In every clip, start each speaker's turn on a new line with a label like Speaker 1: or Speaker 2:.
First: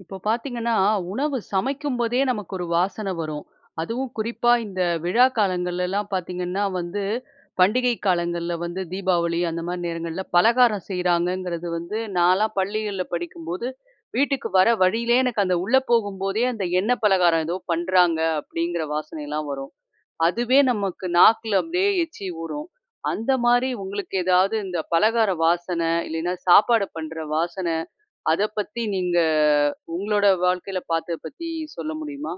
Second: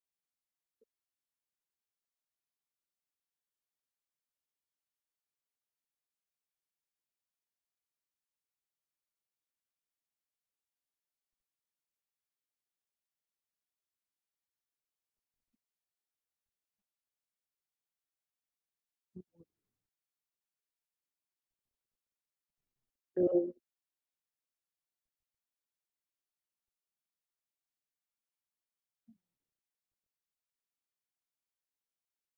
Speaker 1: இப்ப பாத்தீங்கன்னா, உணவு சமைக்கும்போதே, நமக்கு ஒரு வாசனை வரும் அதுவும் குறிப்பா, இந்த விழா காலங்கள்லலாம் பாத்தீங்கன்னா வந்து பண்டிகை காலங்கள்ல வந்து தீபாவளி அந்த மாரி நேரங்கள்ல பலகாரம் செய்கிறாங்கங்கிறது வந்து நான்லாம் பள்ளிகள்ல படிக்கும்போது, வீட்டுக்கு வர வழியிலே எனக்கு அந்த உள்ள போகும் போதே, அந்த எண்ண பலகாரம் ஏதோ பண்ணுறாங்க அப்டிங்கிற
Speaker 2: [unintelligible]
Speaker 1: வாசனையலாம் வரும். அதுவே நமக்கு நாக்ல அப்டியே எச்சி ஊறும். அந்த
Speaker 2: [unintelligible]
Speaker 1: மாரி, உங்களுக்கு ஏதாவது இந்த பலகார வாசன இல்லைனா சாப்பாடு பண்ற வாசன. அத பத்தி நீங்க உங்ளோட வாழ்க்கைல பார்த்த பத்தி சொல்ல முடியுமா?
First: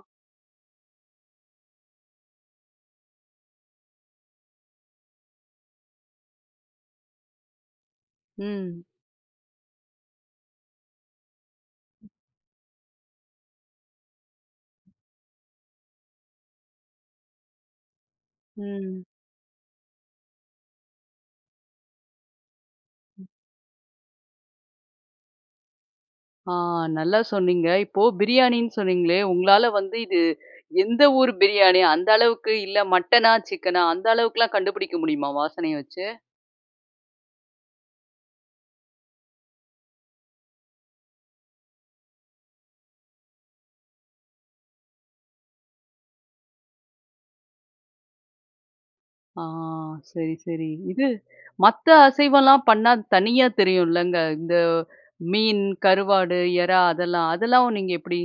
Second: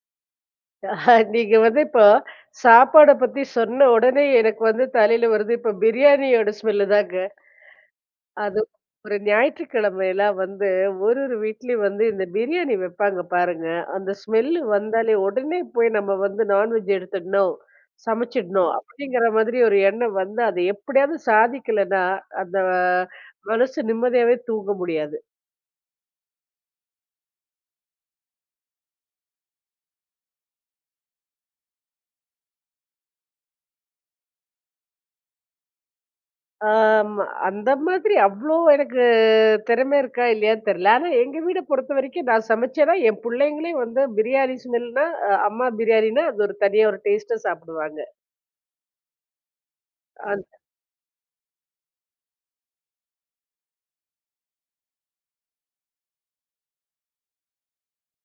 Speaker 2: நீங்க வந்து இப்போ சாப்பாட பத்தி சொன்ன உடனே, எனக்கு வந்து தலையில வரது, இப்போ பிரியாணியோட ஸ்மெல்லுதாங்க அது
Speaker 1: ம்.
Speaker 2: ஒரு ஞாயிற்றுக் கிழமைலாம் வந்து ஒரொரு வீட்லயும் வந்து இந்த பிரியாணி வைப்பாங்க, பாருங்க. அந்த ஸ்மெல்லு வந்தாலே, உடனே போய் நம்ம வந்து நான்வெஜ் எடுத்துடணும். சமைச்சிடணும்.
Speaker 1: ம்.
Speaker 2: அப்டிங்கிற மாதிரி ஒரு எண்ணம் வந்து, அத எப்டியாவது சாதிக்கலன்னா, அந்த
Speaker 1: ம்
Speaker 2: மனசு நிம்மதியாவே தூங்க முடியாது.
Speaker 1: ஆ நல்லா சொன்னீங்க! இப்போ பிரியாணின்னு சொன்னீங்ளே, உங்களால வந்து இது எந்த ஊர் பிரியாணி? அந்த அளவுக்கு இல்ல, மட்டனா? சிக்கனா? அந்த அளவுக்லாம் கண்டுபிடிக்க முடியுமா, வாசனைய வச்சு?
Speaker 2: ஆம்மா அந்த மாதிரி அவ்ளோ எனக்கு திறமை இருக்கா, இல்லையான்னு தெரில. ஆனா எங்க வீட பொறுத்த வரைக்கும் நான் சமைச்சேன்னா என் புள்ளைங்களே வந்து பிரியாணி ஸ்மெல்னா அம்மா பிரியாணினா அது ஒரு தனியா ஒரு டேஸ்ட்டா சாப்பிடுவாங்க.
Speaker 1: ஆ, சரி,
Speaker 2: அந்.
Speaker 1: சரி. இது மத்த அசைவம்லாம் பண்ணா தனியா தெரியுல்லங்க? இந்த மீன், கருவாடு, எறா அதெல்லாம் அதெல்லாம் நீங்க எப்படி?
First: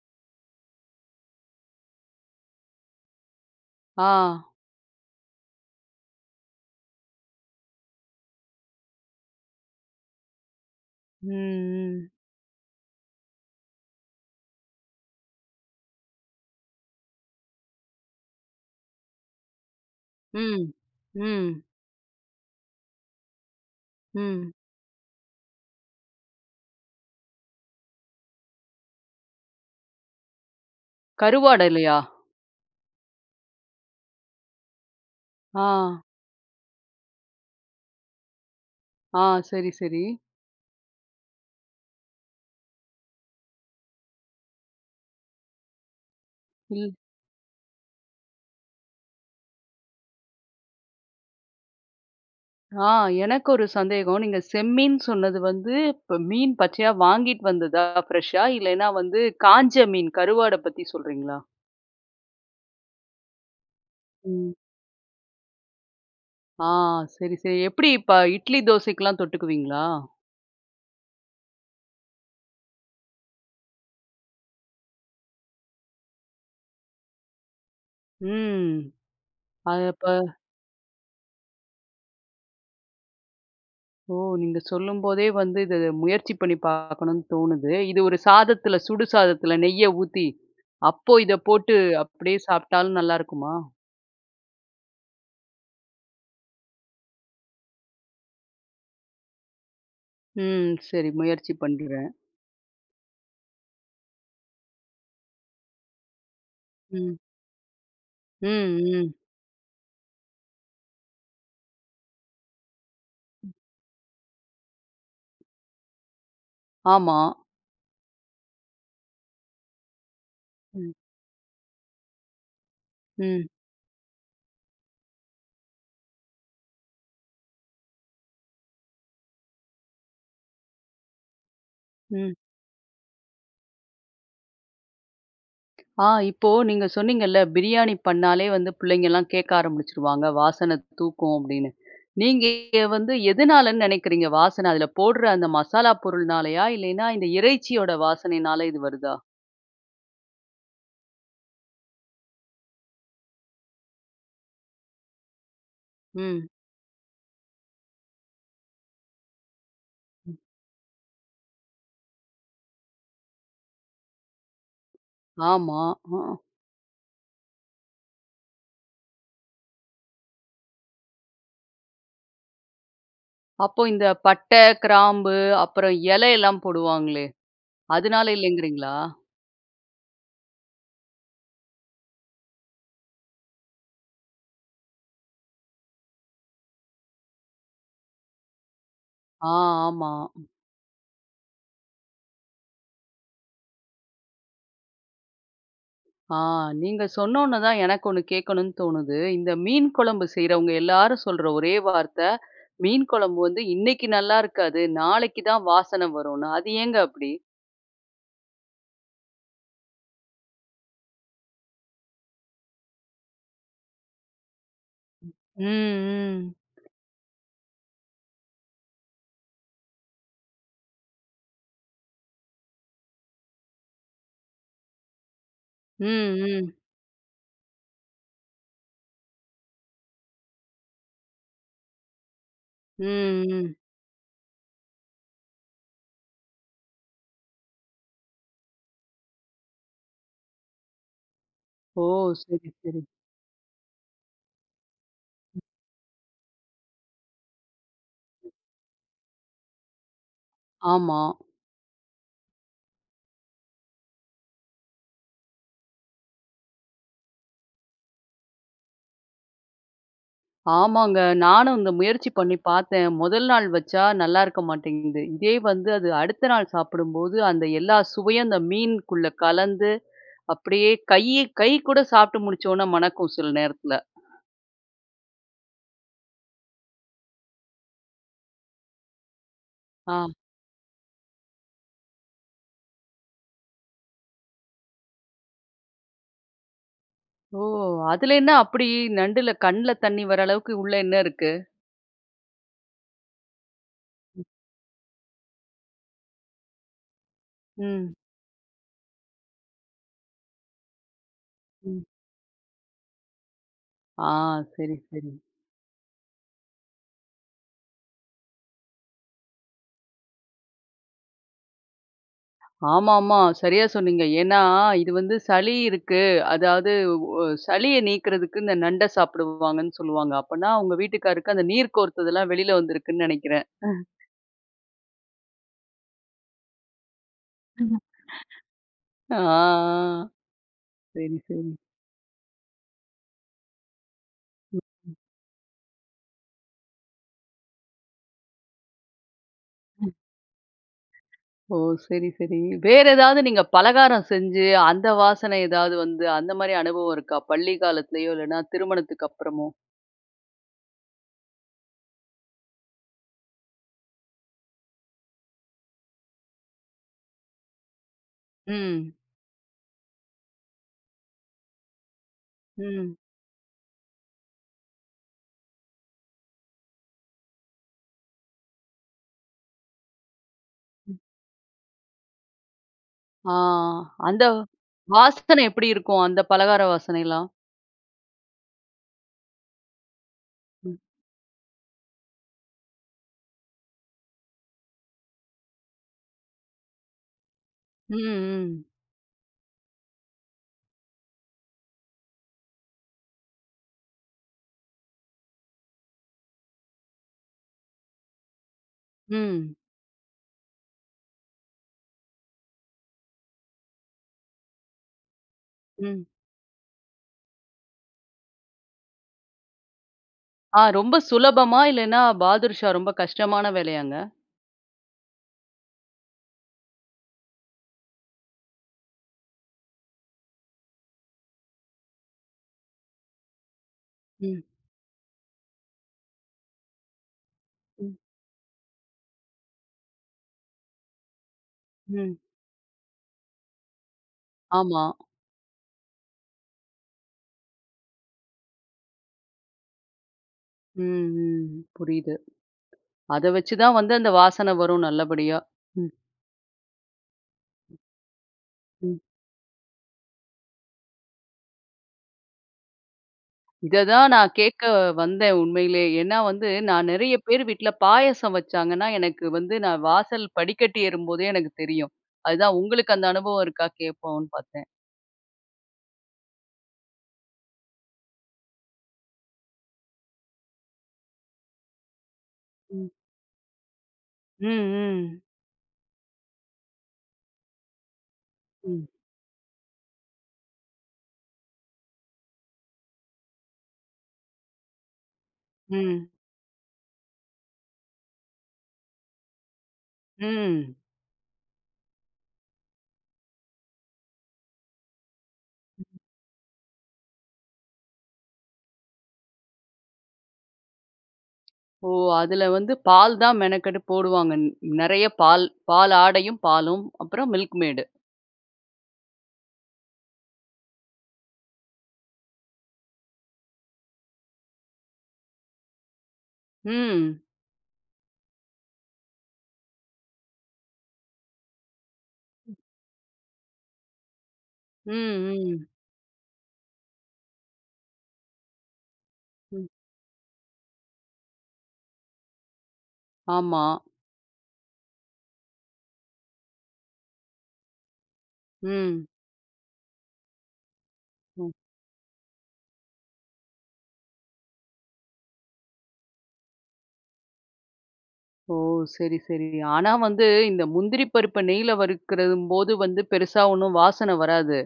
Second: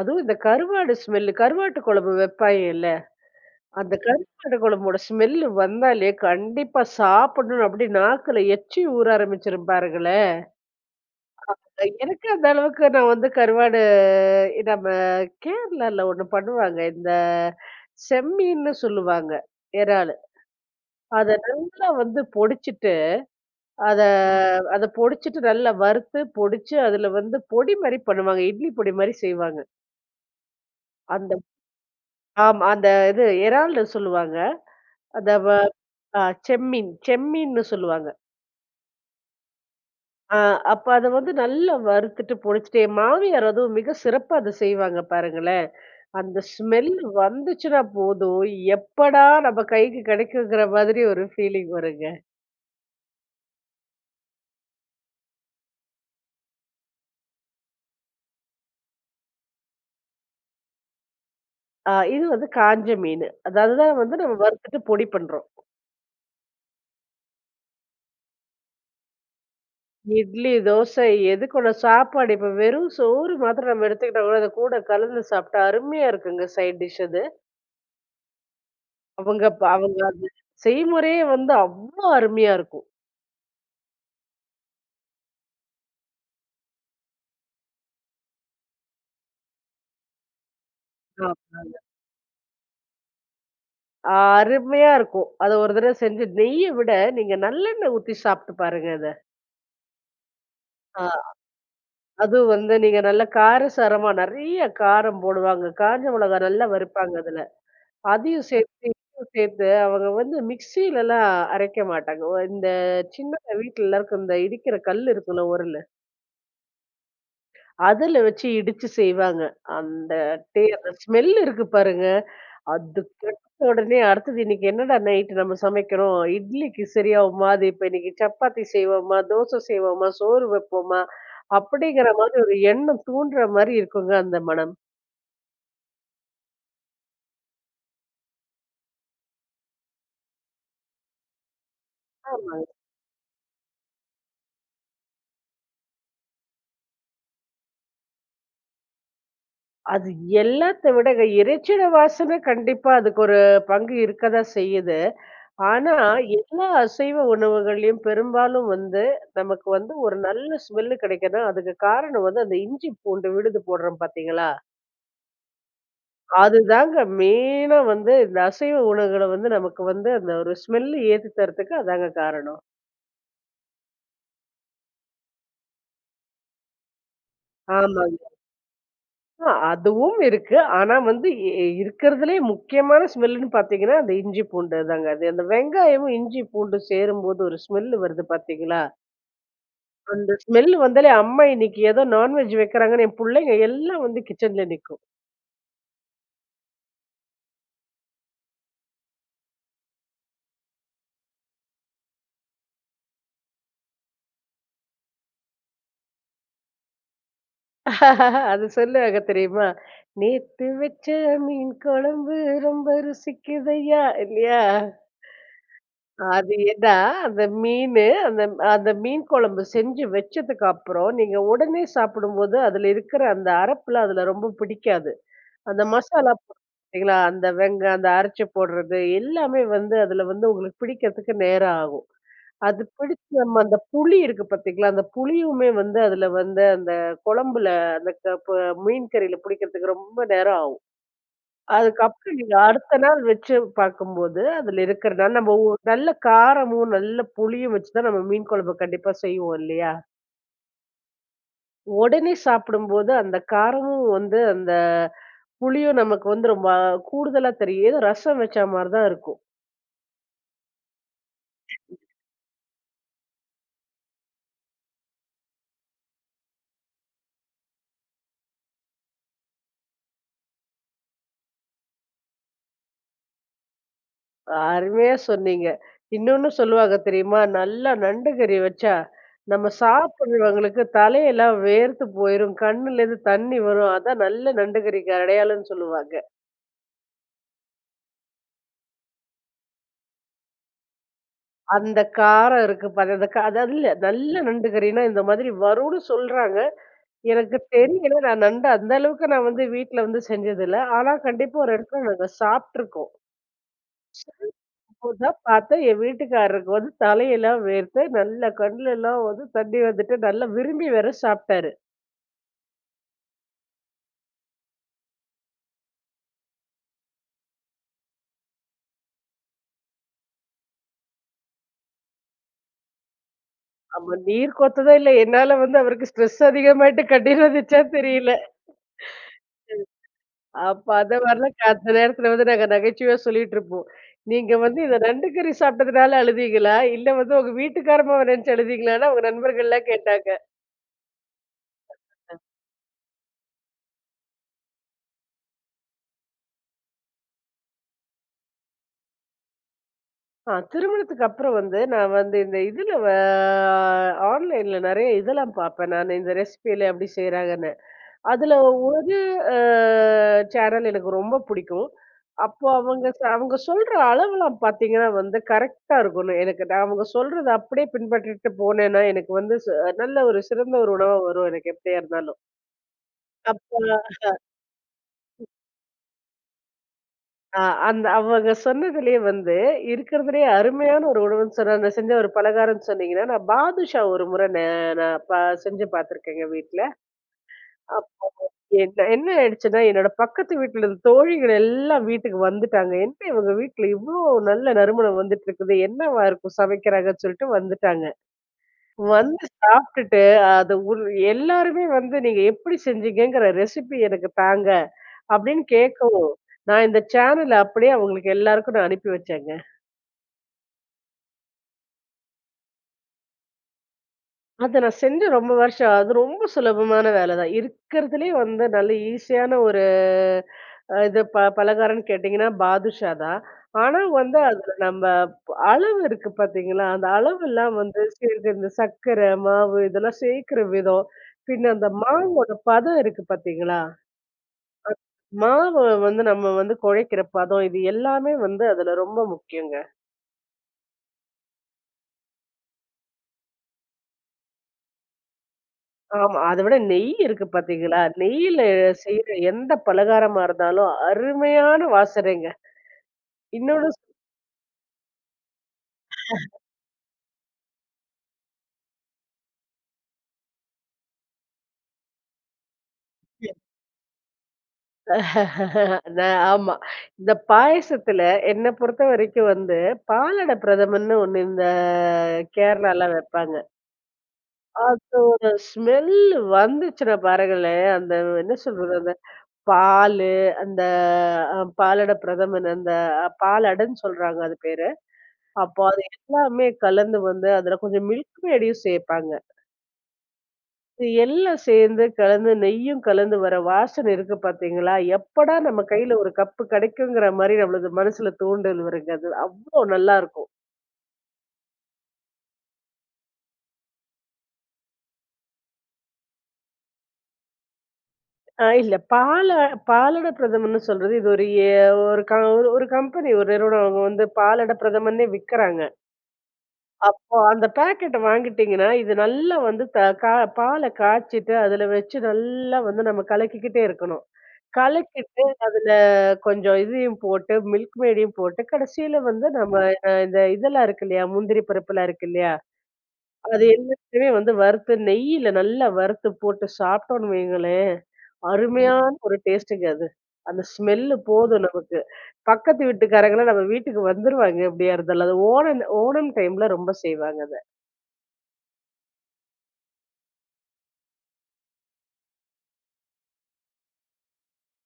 Speaker 2: அதுவும் இந்த கருவாடு ஸ்மெல்லு. கருவாட்டு கொழம்பு வைப்பாய்ங்கல்ல, அந்த
Speaker 1: ஆ.
Speaker 2: கருவாடு கொழம்போட ஸ்மெல்லு வந்தாலே கண்டிப்பா சாப்பிடணுன்னு அப்படி நாக்குல எச்சி ஊற ஆரம்பிச்சுரும் பாருங்களேன்.
Speaker 1: ம்.
Speaker 2: அ
Speaker 1: ம்.
Speaker 2: எனக்கு அந்த அளவுக்கு நான் வந்து கருவாடு நம்ப கேரளால ஒண்ணு பண்ணுவாங்க. இந்த செம்மீன்னு சொல்லுவாங்க, எறாலு.
Speaker 1: ம்.
Speaker 2: அத
Speaker 1: ம்.
Speaker 2: நல்லா வந்து பொடிச்சுட்டு அத
Speaker 1: ம்.
Speaker 2: அத பொடிச்சுட்டு நல்லா வறுத்து பொடிச்சு அதுல வந்து பொடி மாரி பண்ணுவாங்க. இட்லி பொடி மாரி செய்வாங்க. அந்த
Speaker 1: கருவாடுலையா?
Speaker 2: ஆமா. அந்த இது எறால்ன்னு சொல்லுவாங்க. அந்த வ
Speaker 1: ஆ.
Speaker 2: அ செம்மீன் செம்மீன்னு சொல்லுவாங்க.
Speaker 1: ஆ. சரி, சரி.
Speaker 2: அ, அப்ப அத வந்து நல்லா வறுத்துட்டு, பொடுச்சிட்டு, என் மாமியார் அதுவும் மிக சிறப்பா அத செய்வாங்க பாருங்களேன். அந்த
Speaker 1: ம்.
Speaker 2: ஸ்மெல்லு வந்துச்சுன்னா போதும், எப்படா நம்ம கைக்கு கிடைக்குங்கிற மாதிரி ஒரு ஃபீலிங் வருங்க.
Speaker 1: ஆ எனக்கு 1 சந்தேகம். நீங்க செம்மீன் சொன்னது வந்து, இப்போ மீன் பச்சையா வாங்கிட்டு வந்ததா ஃப்ரெஷ்ஷா, இல்லயின்னா வந்து காஞ்ச மீன் கருவாட பத்தி சொல்றீங்களா?
Speaker 2: ஆ, இது வந்து காஞ்ச மீனு. அத அது தான் வந்து நம்ம
Speaker 1: ம்.
Speaker 2: வறுத்துட்டு பொடி பண்றோம்.
Speaker 1: ஆ. சரி, சரி, எப்பிடி இப்ப இட்லி தோசைக்கலாம் தொட்டுக்குவீங்களா?
Speaker 2: இட்லி, தோசை, எதுக்கூட சாப்பாடு, இப்போ வெறும் சோறு மாத்திரம் நம்ம எடுத்துக்கிட்டம்ன்னா, இத கூட கலந்து சாப்பிட்டா அருமையா இருக்குங்க. சைட் டிஷ் அது.
Speaker 1: ம்
Speaker 2: அவுங்க ப
Speaker 1: அது
Speaker 2: அவுங்க
Speaker 1: அப்ப?
Speaker 2: அது செய்முறையே வந்து அவ்வளவு அருமையா இருக்கும்
Speaker 1: ஓ! நீங்க சொல்லும்போதே வந்து, இத முயற்சி பண்ணி பாக்கணும்னு தோணுது இது ஒரு சாதத்துல, சுடு சாதத்தில நெய்ய ஊத்தி, அப்போ இத போட்டு,
Speaker 2: ஆமாங்க.
Speaker 1: அப்பிடியே சாப்பிட்டாலும் நல்லாருக்குமா?
Speaker 2: அருமையா இருக்கும். அதை 1 தடவ செஞ்சு, நெய்ய விட, நீங்க நல்லெண்ணெய் ஊத்தி சாப்ட்டு பாருங்க அத.
Speaker 1: ம்.
Speaker 2: ஆ
Speaker 1: சரி, முயற்சி பண்றேன்.
Speaker 2: அது வந்து, நீங்க நல்ல காரசாரமா, நிறைய காரம் போடுவாங்க. காஞ்ச மிளகாய் நல்லா வறுப்பாங்க
Speaker 1: ம்.
Speaker 2: அதுல. அதயும்
Speaker 1: ம்,
Speaker 2: சேர்த்து
Speaker 1: ம்.
Speaker 2: இதயும் சேர்த்து அவங்க வந்து, மிக்சிலலாம் அரைக்க மாட்டாங்க. வ இந்த சின்னதா, வீட்லலாருக்கும் இந்த இடிக்கிற கல் இருக்கும்ல உரல்.
Speaker 1: ஆமா.
Speaker 2: அதில வச்சு இடிச்சு செய்வாங்க. அந்த டே
Speaker 1: ம்.
Speaker 2: ஸ்மெல் இருக்கு பாருங்க. அது பட்ட
Speaker 1: ம்.
Speaker 2: உடனே அடுத்தது இன்னைக்கு என்னடா நைட்டு நம்ம சமைக்கிறோம். இட்லிக்கு சரியாவுமா அது? இப்போ இன்னைக்கு சப்பாத்தி செய்வோமா? தோசை செய்வோமா? சோறு வப்போமா? அப்படிங்கிற
Speaker 1: ம்.
Speaker 2: மாதிரி ஒரு எண்ணம் தூண்டுகிற மாரி இருக்குங்க, அந்த மணம்!
Speaker 1: ஆ. இப்போ நீங்க சொன்னீங்கல்ல, பிரியாணி பண்ணாலே வந்து பிள்ளைங்கலாம் கேட்க ஆரம்பிச்சுருவாங்க. வாசன தூக்கும் அப்படின்னு. நீங்க
Speaker 2: ஆமாங்க.
Speaker 1: வந்து எதனாலன்னு நினைக்கிறீங்க? வாசன அதில போடுற அந்த மசாலா பொருள்னாலயா? இல்லைனா, இந்த இறைச்சியோட வாசனைனால இது வருதா?
Speaker 2: அது எல்லாத்த விட இறைச்சியோட வாசன கண்டிப்பா அதுக்கு ஒரு பங்கு இருக்க தான் செய்யுது. ஆனா,
Speaker 1: ம்.
Speaker 2: எல்லா அசைவ உணவுகள்ளையும், பெரும்பாலும் வந்து, நமக்கு வந்து, ஒரு
Speaker 1: ம்.
Speaker 2: நல்ல ஸ்மெல்லு கிடைக்குதுன்னா, அதுக்கு காரணம் வந்து, அந்த இஞ்சி பூண்டு விழுது போடுறோம் பார்த்தீங்களா
Speaker 1: ஆமா. அ.
Speaker 2: அதுதாங்க மெயினா வந்து இந்த அசைவ உணவுகள வந்து நமக்கு வந்து அந்த ஒரு ஸ்மெல்லு ஏத்தி தரத்துக்கு அதாங்க காரணம்.
Speaker 1: அப்போ இந்த பட்ட, கிராம்பு அப்புறம் இலை எல்லாம் போடுவாங்களே,
Speaker 2: ஆமாங்க.
Speaker 1: அதனால இல்லங்கிறீங்களா?
Speaker 2: ஆ. அதுவும் இருக்கு. ஆனா வந்து இ இருக்கிறதுலே முக்கியமான ஸ்மெல் லுன்னு பார்த்தீங்கன்னா, அந்த இஞ்சி பூண்டு அதாங்க. அது அந்த வெங்காயமும், இஞ்சி பூண்டு சேரும்போது ஒரு ஸ்மெல் வருது பார்த்தீங்களா?
Speaker 1: ஆ. ஆமா.
Speaker 2: அந்த ஸ்மெல் வந்தாலே அம்மா இன்னைக்கி ஏதோ நான்வெஜ் வைக்கிறாங்கன்னு என் புள்ளைங்க எல்லாம் வந்து கிச்சன்ல நிக்கும்.
Speaker 1: ஆ. நீங்க சொன்னோன தான் எனக்கு 1 கேட்கணும்னு தோணுது. இந்த மீன் குழம்பு செய்றவங்க எல்லாரும் சொல்ற ஒரே வார்த்தை. மீன் குழம்பு வந்து இன்னக்கி நல்லாயிருக்காது, நாளைக்கு தான் வாசன வரும்னு அது ஏங்க அப்பிடி?
Speaker 2: அது சொல்லுவாங்க தெரியுமா? நேத்து வச்ச மீன் கொழம்பு ரொம்ப ருசிக்குதைய்யா இல்லயா?
Speaker 1: ம்,
Speaker 2: அது
Speaker 1: ம்.
Speaker 2: ஏன்னா அந்த மீனு அந்த அந்த மீன் கொழம்பு செஞ்சு வச்சதுக்கு அப்பறம் நீங்க ஒடனே சாப்பிடும்போது அதில இருக்கிற அந்த அரப்புலாம் அதில ரொம்ப புடிக்காது. அந்த மசாலா
Speaker 1: ம், ம்.
Speaker 2: பார்த்தீங்களா, அந்த வெங் அந்த அரச்சி போடுறது எல்லாமே வந்து அதில வந்து உங்களுக்கு பிடிக்கிறதுக்கு நேரம் ஆகும். அது பிடிச்சி
Speaker 1: ம்,
Speaker 2: நம்ம
Speaker 1: ம்.
Speaker 2: அந்த புளி இருக்கு பார்த்தீங்களா, அந்த புளியுமே வந்து அதில வந்து அந்த கொழம்பில அந்த க ப மீன் கறில பிடிக்கிறதுக்கு ரொம்ப நேரம் ஆகும்.
Speaker 1: ஓ!
Speaker 2: அதுக்கப்பறம் நீங்க
Speaker 1: சரி,
Speaker 2: அடுத்த
Speaker 1: சரி.
Speaker 2: நாள் வச்சு பார்க்கும்போது அதில இருக்கிறதுன்னா, நம்ம ஊ நல்ல காரமும், நல்ல புளியும் வச்சு தான் நம்ம மீன் கொழம்பு கண்டிப்பா செய்வோம் இல்லையா?
Speaker 1: ஆமா.
Speaker 2: உடனே சாப்பிடும்போது, அந்த காரமும் வந்து அந்த புளியும் நமக்கு வந்து, ரொம்ப கூடுதலா தெரியும். ரசம் வச்சா மாரி தான் இருக்கும்.
Speaker 1: ஆமாங்க. நானும் இந்த முயற்சி பண்ணி பாத்தேன். முதல் நாள் வச்சா நல்லா இருக்க மாட்டேங்குது. இதே வந்து, அது அடுத்த நாள் சாப்பிடும்போது அந்த எல்லா சுவையும் அந்த மீன்க்குள்ள கலந்து, அப்படியே கை கை கூட சாப்ட்டு முடிச்சோன்ன மணக்கும், சில நேரத்தில!
Speaker 2: அருமையா சொன்னீங்க! இன்னொண்ணு சொல்லுவாங்க தெரியுமா? நல்லா நண்டு கறி வச்சா, நம்ம
Speaker 1: ஆ.
Speaker 2: சாப்பிடுறவங்களுக்கு தலையெல்லாம் வேர்த்து போயிரும். கண்ணுலேருந்து தண்ணி வரும். அதான் நல்ல நண்டு கறிக்கு அடையாளன்னு சொல்லுவாங்க.
Speaker 1: ஓ! அதுல என்ன அப்புடி, நண்டுல கண்ல தண்ணி வர அளவுக்கு உள்ள என்ன இருக்கு?
Speaker 2: அந்த காரம் இருக்கு பாருங்க அந்த அது அல்ல. நல்ல
Speaker 1: ம்.
Speaker 2: நண்டு கறின்னா, இந்த மாதிரி வரும்னு சொல்றாங்க. எனக்கு
Speaker 1: ம்.
Speaker 2: தெரியல. நான் நண்டு அந்த அளவுக்கு நான் வந்து வீட்ல வந்து செஞ்சது இல்ல. ஆனா, கண்டிப்பா ஒரு எடத்ல
Speaker 1: ம்.
Speaker 2: நாங்க சாப்ட்டுருக்கோம்.
Speaker 1: ஆ.
Speaker 2: [unintelligible]
Speaker 1: சரி
Speaker 2: அப்போ
Speaker 1: சரி.
Speaker 2: தான் பார்த்தேன் என் வீட்டுக்காரருக்கு வந்து தலையெல்லாம் வேர்த்து நல்லா கண்ணுலலாம் வந்து தண்ணி வந்துட்டு நல்லா விரும்பி வேற சாப்ட்டாரு.
Speaker 1: ஆமாமா, சரியா சொன்னீங்க. ஏன்னா, இது வந்து சளி இருக்கு. அதாவது, வொ சளிய நீக்குறதுக்கு இந்த நண்ட சாப்பிடுவாங்கன்னு சொல்லுவாங்க. அப்பனா, உங்க வீட்டுக்காரருக்கு அந்த நீர் கோர்த்ததுலாம் வெளில வந்திருக்குன்னு நினைக்கிறேன்.
Speaker 2: ஆமா, நீர் கொர்த்ததோ இல்ல. என்னால வந்து அவருக்கு ஸ்ட்ரெஸ் அதிகமாயிட்டு கண்ணீர் வந்துச்சா தெரியல.
Speaker 1: ஆ
Speaker 2: ம். அப்ப
Speaker 1: சரி,
Speaker 2: அதுவரையுலும் க
Speaker 1: சரி.
Speaker 2: அந்த நேரத்துல வந்து நாங்க நகைச்சுவையா சொல்லிட்டுருப்போம். நீங்க வந்து இந்த
Speaker 1: ம்.
Speaker 2: நண்டுக்கறி சாப்பிட்டதுனால, அழுதீங்களா? இல்ல வந்து உங்க வீட்டுக்காரம்மாவ நினச்சு அழுதீங்களான்னா? அவுங்க நண்பர்கள்லாம்
Speaker 1: ம்.
Speaker 2: கேட்டாங்க.
Speaker 1: ஓ! சரி,
Speaker 2: அ.
Speaker 1: சரி. வேற எதாவது நீங்க பலகாரம் செஞ்சு, அந்த வாசனை எதாவது வந்து, அந்தமாரி அனுபவம் இருக்கா? பள்ளி காலத்திலேயோ! இல்லன்னா, திருமணத்துக்கப்புறமோ?
Speaker 2: ஆ திருமணத்துக்கப்பறம் வந்து, நான் வந்து இந்த இதுல வ அ ஆன்லைன்ல நிறைய இதெல்லாம் பார்ப்பேன் நானு. இந்த ரெசிப்பிலாம் எப்பிடி செய்கிறாங்கன்னு. அதுல
Speaker 1: ம்.
Speaker 2: ஒரு அ சேனல் எனக்கு ரொம்ப பிடிக்கும். அப்போ அவுங்க,
Speaker 1: ம்.
Speaker 2: அ அவங்க சொல்ற அளவெல்லாம் பார்த்தீங்கன்னா வந்து, கரெக்ட்டா இருக்கும். எனக்கு தா நான் அவுங்க சொல்றத அப்பிடியே பின்பற்றிட்டு போனேன்னா, எனக்கு வந்து ச அ நல்ல ஒரு சிறந்த ஒரு
Speaker 1: ம்.
Speaker 2: உணவா வரும் எனக்கு எப்பிடியா இருந்தாலும்.
Speaker 1: ஆ அந்தவ்
Speaker 2: [unintelligible]
Speaker 1: வாசனை எப்பிடி இருக்கும். அந்த பலகார வாசனையல்லாம்?
Speaker 2: அ அந்த அவங்க சொன்னதிலயே வந்து இருக்கிறதுலயே
Speaker 1: ம்.
Speaker 2: அருமையான 1 உணவுன்னு சொன்ன அந்த செஞ்ச 1 பலகாரனனு சொன்னீங்கன்னா, நான் பாதுஷா 1 முறை நே நான் பா செஞ்சு பார்த்துருக்கேங்க வீட்ல. அப்போ
Speaker 1: ம்,
Speaker 2: [unintelligible]
Speaker 1: ம்.
Speaker 2: என் எ்னன ஆயிடுச்சுன்னா, என்னோட பக்கத்து வீட்டில தோழிகள் எல்லாம் வீட்டுக்கு வந்துட்டாங்க. "என்ன? இவுங்க வீட்ல இவ்ளோ நல்ல நறுமணம் வந்துட்டு இருக்குது. என்னவா இருக்கும். சமைக்கிறாங்க." சொல்லிட்டு வந்துட்டாங்க. வந்து
Speaker 1: ம்.
Speaker 2: சாப்டுட்டு அது ஒரு எல்லாருமே வந்து, நீங்க எப்பிடி செஞ்சிங்கங்கற ரெசப்பி எனக்கு தாங்க. அப்பிடின்னு
Speaker 1: ம்.
Speaker 2: கேட்கவும், நான் இந்த சேனல, அப்பிடியே அவுங்களுக்கு எல்லாருக்கும் நான் அனுப்பி வச்சேங்க!
Speaker 1: ஆ ரொம்ப சுலபமா? இல்லன்னா பாதுர்ஷா ரொம்ப கஷ்டமான வேலையாங்க?
Speaker 2: அது நான் செஞ்சு ரொம்ப வருஷம் ஆவுது. அது ரொம்ப சுலபமான வேலதான். இருக்கிறதுலயே வந்து, நல்ல ஈஸியான ஒரு அ இது ப பலகாரம்னு கேட்டீங்கன்னா பாதுஷா தான். ஆனா, வந்து
Speaker 1: ம்.
Speaker 2: அதுல நம்ம அளவு இருக்கு பார்த்தீங்களா? அந்த அளவெல்லாம் வந்து
Speaker 1: ம்.
Speaker 2: சேர்ந்து இந்த சர்க்கர, மாவு, இதெல்லாம் சேர்க்கிற விதம். பின்ன அந்த
Speaker 1: ம்.
Speaker 2: மாவோட பதம் இருக்கு பார்த்தீங்களா?
Speaker 1: ஆமா.
Speaker 2: [unintelligible] மாவு வந்து நம்ம வந்து குழைக்கிற பதம் இது எல்லாமே வந்து அதுல ரொம்ப முக்கியங்க!
Speaker 1: ம் ம் ம். புரியுது. அத வச்சுதான் வந்து அந்த வாசனை வரும் நல்லபடியா. ம்.
Speaker 2: ஆமா. அதை விட நெய் இருக்கு பார்த்தீங்களா, நெய்யில
Speaker 1: ம்.
Speaker 2: செய்யிற எந்த பலகாரமா இருந்தாலும், அருமையான வாசனைங்க. இன்னொன்னு
Speaker 1: இத தான் நான் கேக்க வந்தேன் உண்மையிலே. ஏன்னா வந்து நான் நெறைய பேர் வீட்ல பாயாசம் வச்சாங்கன்னா, எனக்கு வந்து நான் வாசல் படிக்கட்டு ஏறும்போதே எனக்கு தெரியும். அதுதான் உங்களுக்கு அந்த
Speaker 2: [unintelligible]
Speaker 1: அனுபவம் இருக்கா? கேப்போம்ன்னு பார்த்தேன்!
Speaker 2: நான், ஆமா. இந்த பாயசத்துல என்னை பொறுத்தவரைக்கும் வந்து, பாலடை பிரதமன்னு ஒண்ணு. இந்த கேரளால
Speaker 1: ம்.
Speaker 2: வைப்பாங்க.
Speaker 1: ம் ம்.
Speaker 2: அதோட ஸ்மெல்லு வந்துச்சுனா பாருங்களேன், அந்த என்ன சொல்றது,
Speaker 1: ம்.
Speaker 2: அந்த பாலு அந்த அ பாலடை பிரதமன் அந்த அ பாலடன்னு சொல்றாங்க அது பேரு. அப்போ அது
Speaker 1: ம்.
Speaker 2: எல்லாமே கலந்து வந்து அதுல கொஞ்சம் மில்க் மேடயும் சேப்பாங்க.
Speaker 1: ம்.
Speaker 2: இது எல்லாம் சேர்ந்து கலந்து, நெய்யும் கலந்து, வர வாசனை இருக்கு பார்த்தீங்களா, எப்படா நம்ம
Speaker 1: ம் ம்.
Speaker 2: கையில ஒரு கப்பு கிடைக்குங்கிற மாதிரி, நம்மளுக்கு மனசுல தூண்டல் வருங்க அது அவ்வளோ நல்லாருக்கும்!
Speaker 1: ஓ! அதுல வந்து பால் தான் மெனக்கெட்டு போடுவாங்க. ந நிறைய பால், பால் ஆடையும், பாலும், அப்புறம் மில்க் மேய்டு.
Speaker 2: ஆ, இல்ல. பால பாலடைபிரதமன்னு சொல்றது. இது ஒரு ஏ ஒரு க ஒரு ஒரு ஒரு கம்பெனி ஒரு நிறுவனம் அவுங்க வந்து பாலடைபிரதமன்னே விற்கறாங்க. அப்போ,
Speaker 1: ம்.
Speaker 2: அந்த பேக்கெட்டு வாங்கிட்டீங்கன்னா. இது நல்லா வந்து த க பால காய்ச்சிட்டு, அதில வச்சு
Speaker 1: ம்.
Speaker 2: நல்ல வந்து நம்ம கலக்கிக்கிட்டே இருக்கணும்.
Speaker 1: ம்,
Speaker 2: கலக்கிட்டு
Speaker 1: ம்.
Speaker 2: அதில கொஞ்ச இதையும் போட்டு, milkmaidடையும் போட்டு, கடைசில வந்து, நம்ம
Speaker 1: ம்.
Speaker 2: இந்த இதெல்லாம் இருக்கு, இல்லையா, முந்திரி பருப்பெலாம் இருக்கு, இல்லையா, அது
Speaker 1: ஆமா.
Speaker 2: எல்லாத்தையும் வந்து வறுத்து, நெய்ல நல்லா வறுத்து போட்டு சாப்பிட்டோம்ன்னு வைங்களேன். அருமையான
Speaker 1: ம்.
Speaker 2: ஒரு டேஸ்ட்டுங்க அது. அந்த ஸ்மெல்லு போதும்
Speaker 1: ம்.
Speaker 2: நமக்கு. பக்கத்து வீட்டுக்காரங்கலாம் நம்ம வீட்டுக்கு வந்துருவாங்க எப்டியாருந்தாலும். அது ஓணம் ஓணம் டைமில ரொம்ப செய்வாங்க அத.
Speaker 1: ஓ! சரி, சரி. ஆனா வந்து இந்த முந்திரி பருப்ப நெய்ல வறுக்கறம்போது வந்து பெருசா ஒண்ணும் வாசன வராது.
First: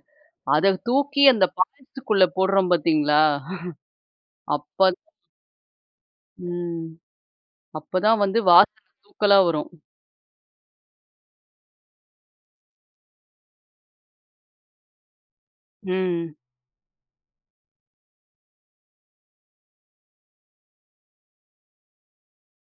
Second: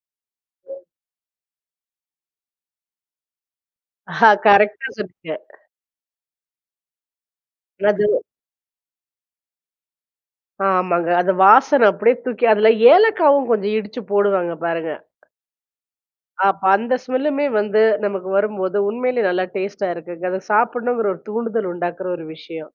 Speaker 1: அத தூக்கி அந்த பாயசத்துக்குள்ள போடுறோம், பாத்தீங்களா? அப்ப
Speaker 2: கரெக்ட்டா
Speaker 1: [unintelligible]
Speaker 2: சொன்னீங்க.
Speaker 1: ம். அப்ப தான்
Speaker 2: [unintelligible]
Speaker 1: வந்து வாசன தூக்கலா வரும்.
Speaker 2: அ, ஆமாங்க. அது வாசன அப்படியே தூக்கி அதுல ஏலக்காவும் கொஞ்சம் இடிச்சு போடுவாங்க பாருங்க.
Speaker 1: ம்.
Speaker 2: அப்ப அந்த ஸ்மெல்லுமே வந்து, நமக்கு வரும்போது உண்மையிலே நல்லா டேஸ்ட்டா இருக்குங்க! அதை சாப்பிடணுங்கிற ஒரு தூண்டுதல் உண்டாக்கிற ஒரு விஷயம்.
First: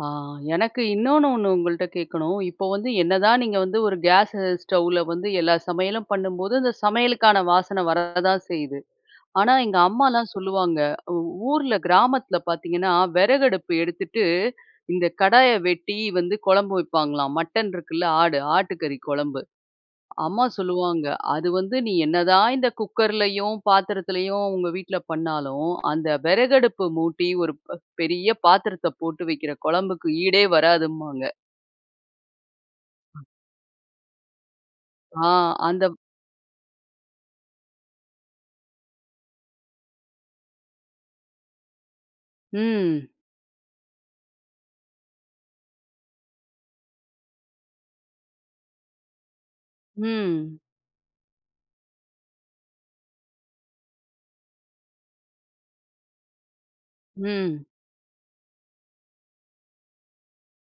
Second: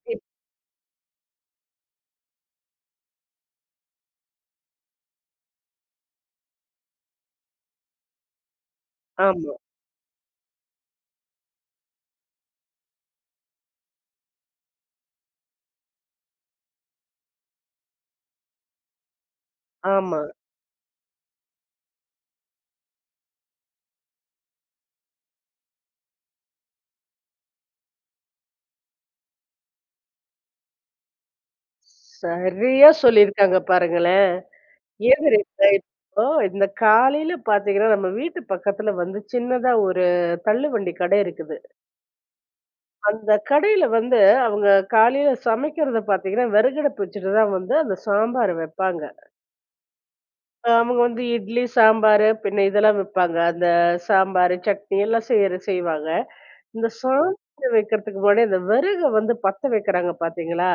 Speaker 1: ஆ.
Speaker 2: இப்
Speaker 1: எனக்கு இன்னொன்னு 1 உங்கள்ட்ட கேக்கணும். இப்போ வந்து என்னதான் நீங்க வந்து, ஒரு கேஸு ஸ்டவ்வில வந்து எல்லா சமையலும் பண்ணும்போது, இந்த சமையலுக்கான வாசன வரதான் செய்யுது. ஆனா
Speaker 2: ஆமா.
Speaker 1: எங்க அம்மாலாம் சொல்லுவாங்க, ஊ ஊர்ல கிராமத்துல பாத்தீங்கன்னா வெறகடுப்பு எடுத்துட்டு, இந்த கடாய வெட்டி வந்து கொழம்பு வைப்பாங்களாம். மட்டன் இருக்குல்ல ஆடு ஆட்டுக்கறி கொழம்பு.
Speaker 2: ஆமா.
Speaker 1: அம்மா சொல்லுவாங்க, அது வந்து நீ என்ன தான் இந்த குக்கர்லயும் பாத்திரத்திலயும் உங்க வீட்ல பண்ணாலும், அந்த வெறகடுப்பு மூட்டி ஒரு ப் பெரிய பாத்திரத்த போட்டு வைக்கிற கொழம்புக்கு ஈடே வராதும்பாங்க.
Speaker 2: சரியா சொல்லிருக்காங்க பாருங்களேன்.
Speaker 1: ஆ.
Speaker 2: எது
Speaker 1: அந்த
Speaker 2: இப்போ இந்த காலையில பார்த்தீங்கன்னா நம்ம வீட்டு பக்கத்துல வந்து சின்னதா ஒரு தள்ளுவண்டி கடை இருக்குது.
Speaker 1: ம்.
Speaker 2: அந்த கடையில வந்து, அவுங்க காலையில சமைக்கிறத பாத்தீங்கன்னா, வெறகடுப்பு வச்சுட்டு தான் வந்து, அந்த சாம்பார வெப்பாங்க.
Speaker 1: ம்.
Speaker 2: அ அவுங்க வந்து இட்லி, சாம்பாரு பின்ன இதெல்லாம் வப்பாங்க. அந்த சாம்பாரு, சட்னி எல்லாம் செய்யிற செய்வாங்க. இந்த
Speaker 1: ம்.
Speaker 2: சாதம் வைக்கிறதுக்கு முன்னாடி, அந்த விறக வந்து பத்த வைக்கிறாங்க பார்த்தீங்களா?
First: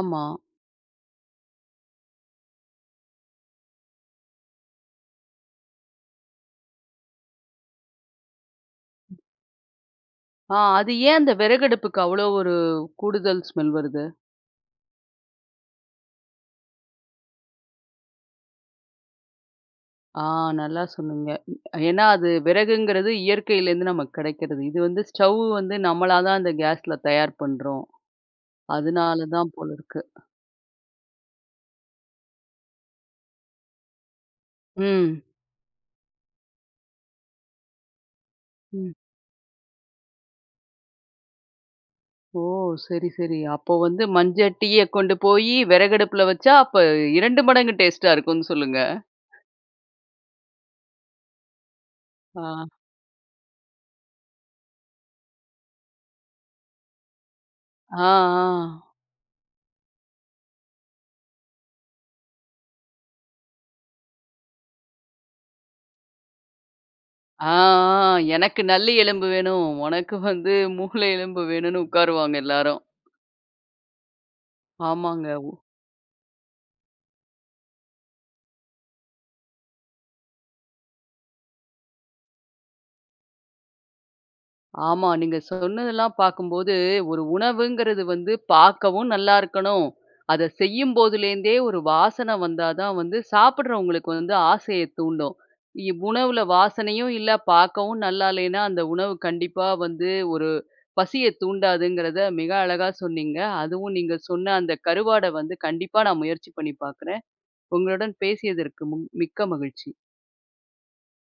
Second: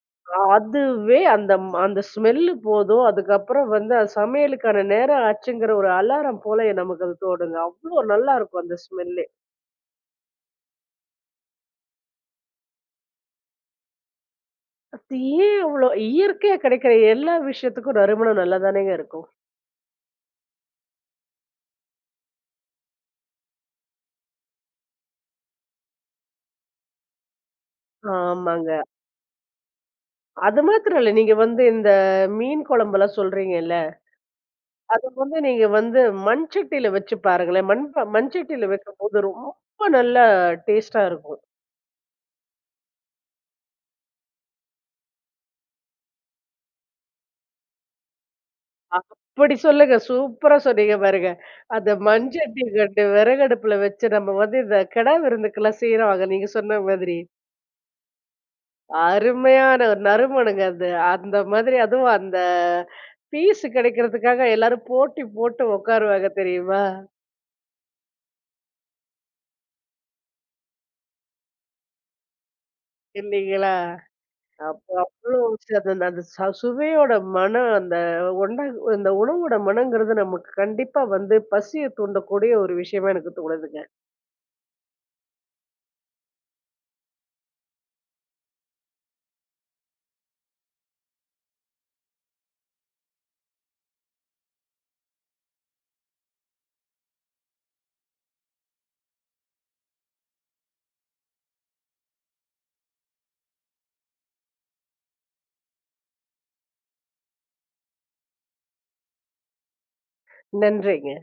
Speaker 1: ஆமா.
Speaker 2: அ அதுவே அந்தம் அந்த ஸ்மெல்லு போதும். அதுக்கப்புறம் வந்து அது சமையலுக்கான நேரம் ஆச்சுங்கிற ஒரு அலாரம் போலயே நமக்கு அது தோணுது. அவ்ளோ நல்லாயிருக்கும் அந்த ஸ்மெல்லே!
Speaker 1: ஆ. அது ஏன் அந்த விறகடுப்புக்கு அவ்ளோ ஒரு கூடுதல் ஸ்மெல் வருது?
Speaker 2: அது ஏன் அவ்ளோ இயற்கையா கிடைக்கிற எல்லா விஷயத்துக்கும் நறுமணம் நல்லாதானேங்க இருக்கும்.
Speaker 1: ஆ, நல்லா சொன்னீங்க. ம். ஏன்னா, அது விறகுங்கிறது இயற்கையிலேருந்து நமக்கு கிடைக்கிறது. இது வந்து ஸ்டவ் வந்து நம்மளா தான் அந்த கேஸ்ல தயார் பண்றோம்.
Speaker 2: ஆமாங்க.
Speaker 1: அதனாலதான் போல இருக்கு.
Speaker 2: அது மாத்திரம் இல்ல. நீங்க வந்து இந்த மீன் குழம்புல்லாம் சொல்கிறீங்கல்ல. அது
Speaker 1: ம்.
Speaker 2: வந்து நீங்க வந்து மண் சட்டில வச்சு பாருங்களேன். மண்பா மண் சட்டில
Speaker 1: ம்.
Speaker 2: வைக்கும்போது, ரொம்ப நல்லா டேஸ்ட்டா இருக்கும்.
Speaker 1: ஓ! சரி, சரி அப்போ வந்து மஞ்சட்டிய கொண்டு போயி விறகடுப்புல வச்சா, அப்ப 2 மடங்கு டேஸ்ட்டா இருக்குன்னு சொல்லுங்க.
Speaker 2: அப்பிடி சொல்லுங்க. சூப்பரா சொன்னீங்க பாருங்க. அந்த மண்
Speaker 1: ஆ.
Speaker 2: சட்டி கண்டு விறகடுப்பில வச்சு நம்ம வந்து இந்த கிடா விருந்துக்கலாம் செய்வாங்க. நீங்க சொன்ன மாதிரி.
Speaker 1: ஆ, ஆ.
Speaker 2: அருமையான ஒரு நறுமணங்க அது. அந்த மாதிரி அதுவும் அந்த பீஸு கிடைக்கிறதுக்காக, எல்லாரும் போட்டி போட்டு உட்காருவாங்க தெரியுமா?
Speaker 1: ஆ, ஆ. எனக்கு நல்லி எலும்பு வேணும். உனக்கு வந்து மூளை எலும்பு வேணுனு உட்காருவாங்க எல்லாரும்.
Speaker 2: இல்லீங்களா! அப்போ
Speaker 1: ஆமாங்க.
Speaker 2: அவ்ளோ
Speaker 1: உ
Speaker 2: ச அந்த அந்த ச சுவையோட மனம் அந்த ஒண்டாங்க இந்த உணவோட மனங்கிறது நமக்கு கண்டிப்பா வந்து பசிய தூண்டக்கூடிய ஒரு விஷயமா எனக்கு தோணுதுங்க.
Speaker 1: ஆமா. நீங்க சொன்னதெல்லாம் பார்க்கும்போது, ஒரு உணவுங்கிறது வந்து பார்க்கவும் நல்லாயிருக்கணும். அத செய்யும்போதுலேருந்தே ஒரு வாசன வந்தாதான் வந்து சாப்பிடுறவங்களுக்கு வந்து ஆசைய தூண்டும். இவ் உணவுல வாசனையும் இல்ல, பார்க்கவும் நல்லா இல்லேன்னா, அந்த உணவு கண்டிப்பா வந்து ஒரு பசியத் தூண்டாதுங்கிறத மிக அழகா சொன்னீங்க. அதுவும் நீங்க சொன்ன அந்த கருவாட வந்து கண்டிப்பா நான் முயற்சி பண்ணி பார்க்குறேன். உங்களுடன் பேசியதற்கு முன் மிக்க மகிழ்ச்சி.
Speaker 2: நன்றிங்க.